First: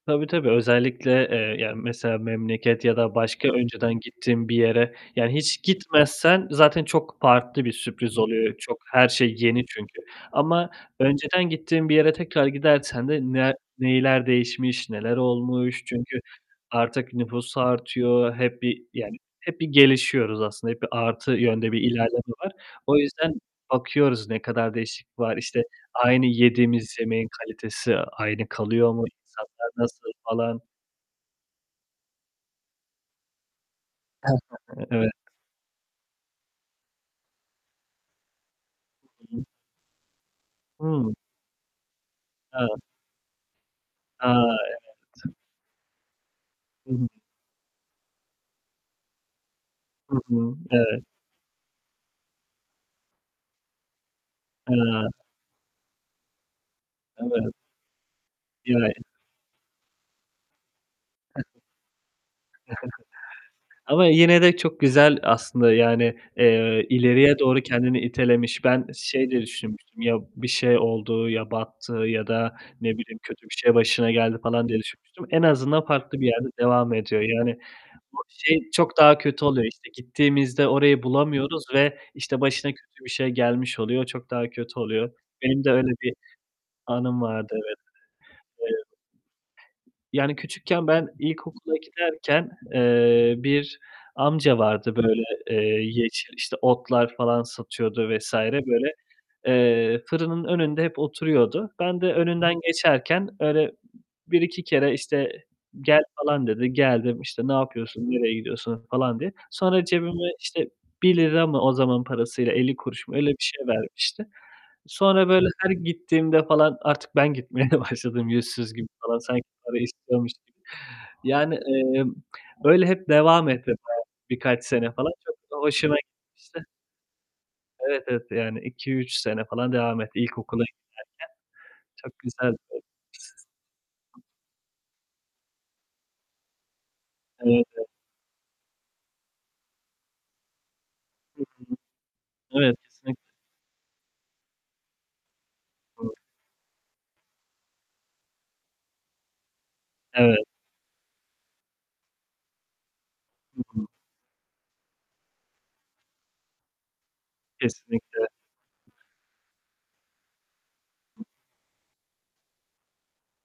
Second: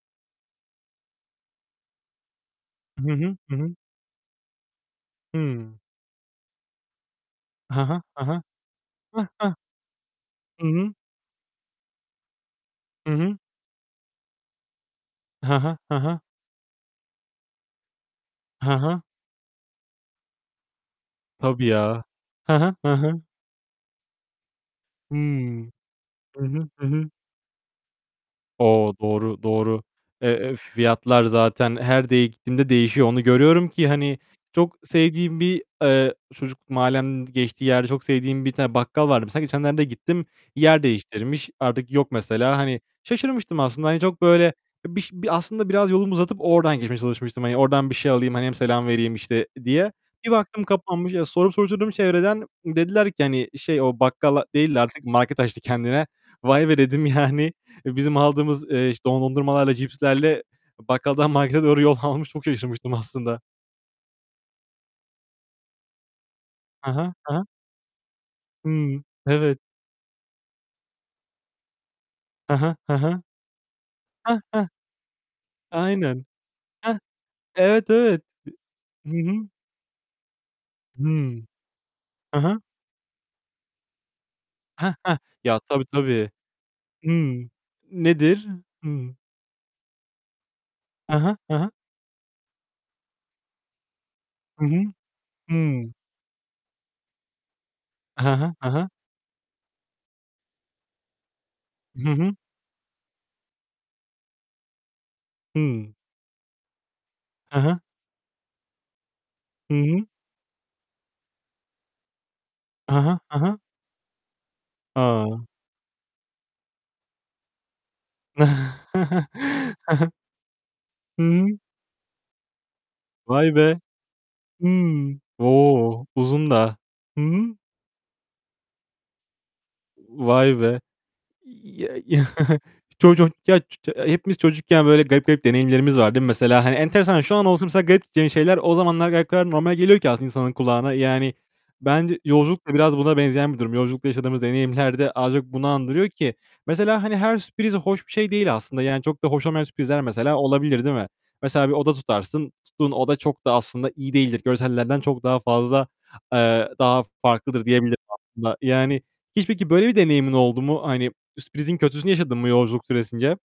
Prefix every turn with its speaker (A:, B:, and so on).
A: Tabii, tabii özellikle, eee, yani mesela memleket ya
B: Hı
A: da
B: hı.
A: başka
B: Hı hı.
A: önceden gittiğin bir yere yani hiç
B: Hı.
A: gitmezsen zaten çok farklı bir
B: Ha ha,
A: sürpriz
B: ha ha.
A: oluyor. Çok, her
B: Hı,
A: şey
B: hı.
A: yeni çünkü
B: Hı
A: ama
B: hı.
A: önceden gittiğin bir yere tekrar gidersen
B: Hı
A: de
B: hı.
A: ne neler değişmiş, neler
B: Hı hı.
A: olmuş
B: Hı
A: çünkü
B: hı.
A: artık nüfus artıyor, hep
B: Hı
A: bir,
B: hı.
A: yani hep bir gelişiyoruz aslında, hep bir artı
B: Tabii
A: yönde bir
B: ya.
A: ilerleme var.
B: Hı hı. Hı
A: O
B: hı.
A: yüzden bakıyoruz ne kadar
B: Hı.
A: değişiklik var, işte aynı
B: Hı hı. Hı
A: yediğimiz
B: hı.
A: yemeğin kalitesi aynı kalıyor
B: O,
A: mu,
B: doğru,
A: insanlar
B: doğru.
A: nasıl
B: Eee,
A: falan...
B: fiyatlar zaten her de gittiğimde değişiyor. Onu görüyorum ki hani çok
A: Evet.
B: sevdiğim bir, eee, çocukluk mahallemin geçtiği yerde çok sevdiğim bir tane bakkal vardı.
A: Hı
B: Mesela
A: hı.
B: geçenlerde gittim. Yer
A: Hı.
B: değiştirmiş. Artık yok mesela.
A: Evet.
B: Hani şaşırmıştım aslında, hani çok
A: A,
B: böyle biş
A: evet.
B: bir aslında biraz yolumu uzatıp oradan
A: Hı
B: girmeye
A: hı.
B: çalışmıştım. Hani oradan bir şey alayım, hani hem selam vereyim işte diye.
A: Hı
B: Bir
A: hı.
B: baktım
A: Evet.
B: kapanmış, sorup soruşturdum çevreden. Dediler ki hani şey, "O bakkal değil de artık
A: He.
B: market açtı kendine." "Vay be!" dedim,
A: Evet.
B: yani bizim aldığımız, eee, işte
A: [unintelligible]
B: dondurmalarla, cipslerle bakkaldan
A: [unintelligible]
B: markete doğru yollamamış. Çok şaşırmıştım aslında.
A: Ama yine de çok güzel aslında yani, eee,
B: Hı hı. Hı
A: ileriye
B: hı.
A: doğru kendini itelemiş. Ben
B: Hımm,
A: şey diye
B: evet.
A: düşünmüştüm, ya bir şey oldu, ya battı ya
B: Hı
A: da
B: hı.
A: ne
B: Hı
A: bileyim
B: hı.
A: kötü bir şey başına geldi
B: Heh, heh.
A: falan diye düşünmüştüm. En azından farklı
B: Aynen.
A: bir yerde devam
B: Heh.
A: ediyor. Yani
B: Evet,
A: o
B: evet.
A: şey çok
B: Hı
A: daha kötü
B: hı.
A: oluyor işte. Gittiğimizde orayı
B: Hı.
A: bulamıyoruz ve
B: Hı
A: işte
B: hı.
A: başına kötü bir şey gelmiş oluyor, çok daha kötü
B: Heh
A: oluyor.
B: heh. Ya
A: Benim de
B: tabii
A: öyle bir
B: tabii. Hı.
A: anım vardı, evet.
B: Nedir? Hı.
A: Eee Yani küçükken ben
B: Hı hı. Hı hı.
A: ilkokula giderken, eee, bir amca
B: Hı hı.
A: vardı böyle, eee,
B: Hı.
A: yeşil işte otlar falan satıyordu
B: Hı
A: vs.
B: hı. Hı hı.
A: böyle. Eee, fırının önünde hep oturuyordu. Ben de
B: Hı hı.
A: önünden geçerken öyle 1-2 kere işte
B: Hıı.
A: "Gel." falan dedi. Geldim işte "Ne
B: He he.
A: yapıyorsun? Nereye gidiyorsun?" falan diye.
B: Hı
A: Sonra
B: hı.
A: cebime işte 1 lira mı o zamanın parasıyla, elli
B: Hı
A: kuruş mu,
B: hı.
A: öyle bir
B: Hı hı.
A: şey vermişti. Sonra
B: A!
A: böyle her gittiğimde falan artık ben gitmeye başladım yüzsüz gibi falan. Sanki para istiyormuş gibi.
B: Hı
A: Yani,
B: hı.
A: eee, öyle hep devam
B: Vay
A: etti
B: be!
A: bayağı birkaç
B: Hı.
A: sene falan. Çok da hoşuma
B: O, uzun
A: gitmişti.
B: da. Hı hı.
A: Evet, evet yani 2-3 sene falan devam etti
B: Vay
A: ilkokula
B: be.
A: giderken. Çok
B: İy
A: güzel.
B: Ço ço ya
A: [unintelligible]
B: hepimiz çocukken böyle garip garip deneyimlerimiz var değil mi mesela? Hani enteresan, şu an
A: Evet,
B: olsa mesela
A: evet.
B: garip şeyler o zamanlar normal geliyor ki aslında insanın kulağına. Yani
A: Hı hı.
B: bence yolculuk da
A: Evet.
B: biraz buna
A: Kesinlikle.
B: benzeyen bir durum. Yolculukta yaşadığımız deneyimler de az çok bunu andırıyor
A: Doğru.
B: ki. Mesela hani her sürpriz hoş bir şey değil aslında. Yani çok da hoş olmayan sürprizler mesela
A: Evet.
B: olabilir değil mi? Mesela bir oda tutarsın. Tuttuğun oda çok da
A: Hı hı.
B: aslında iyi değildir. Görsellerden çok daha fazla, eee, daha farklıdır diyebilirim
A: Kesinlikle
B: aslında. Yani hiç peki böyle bir deneyimin oldu mu? Hani sürprizin kötüsünü yaşadın mı yolculuk süresince?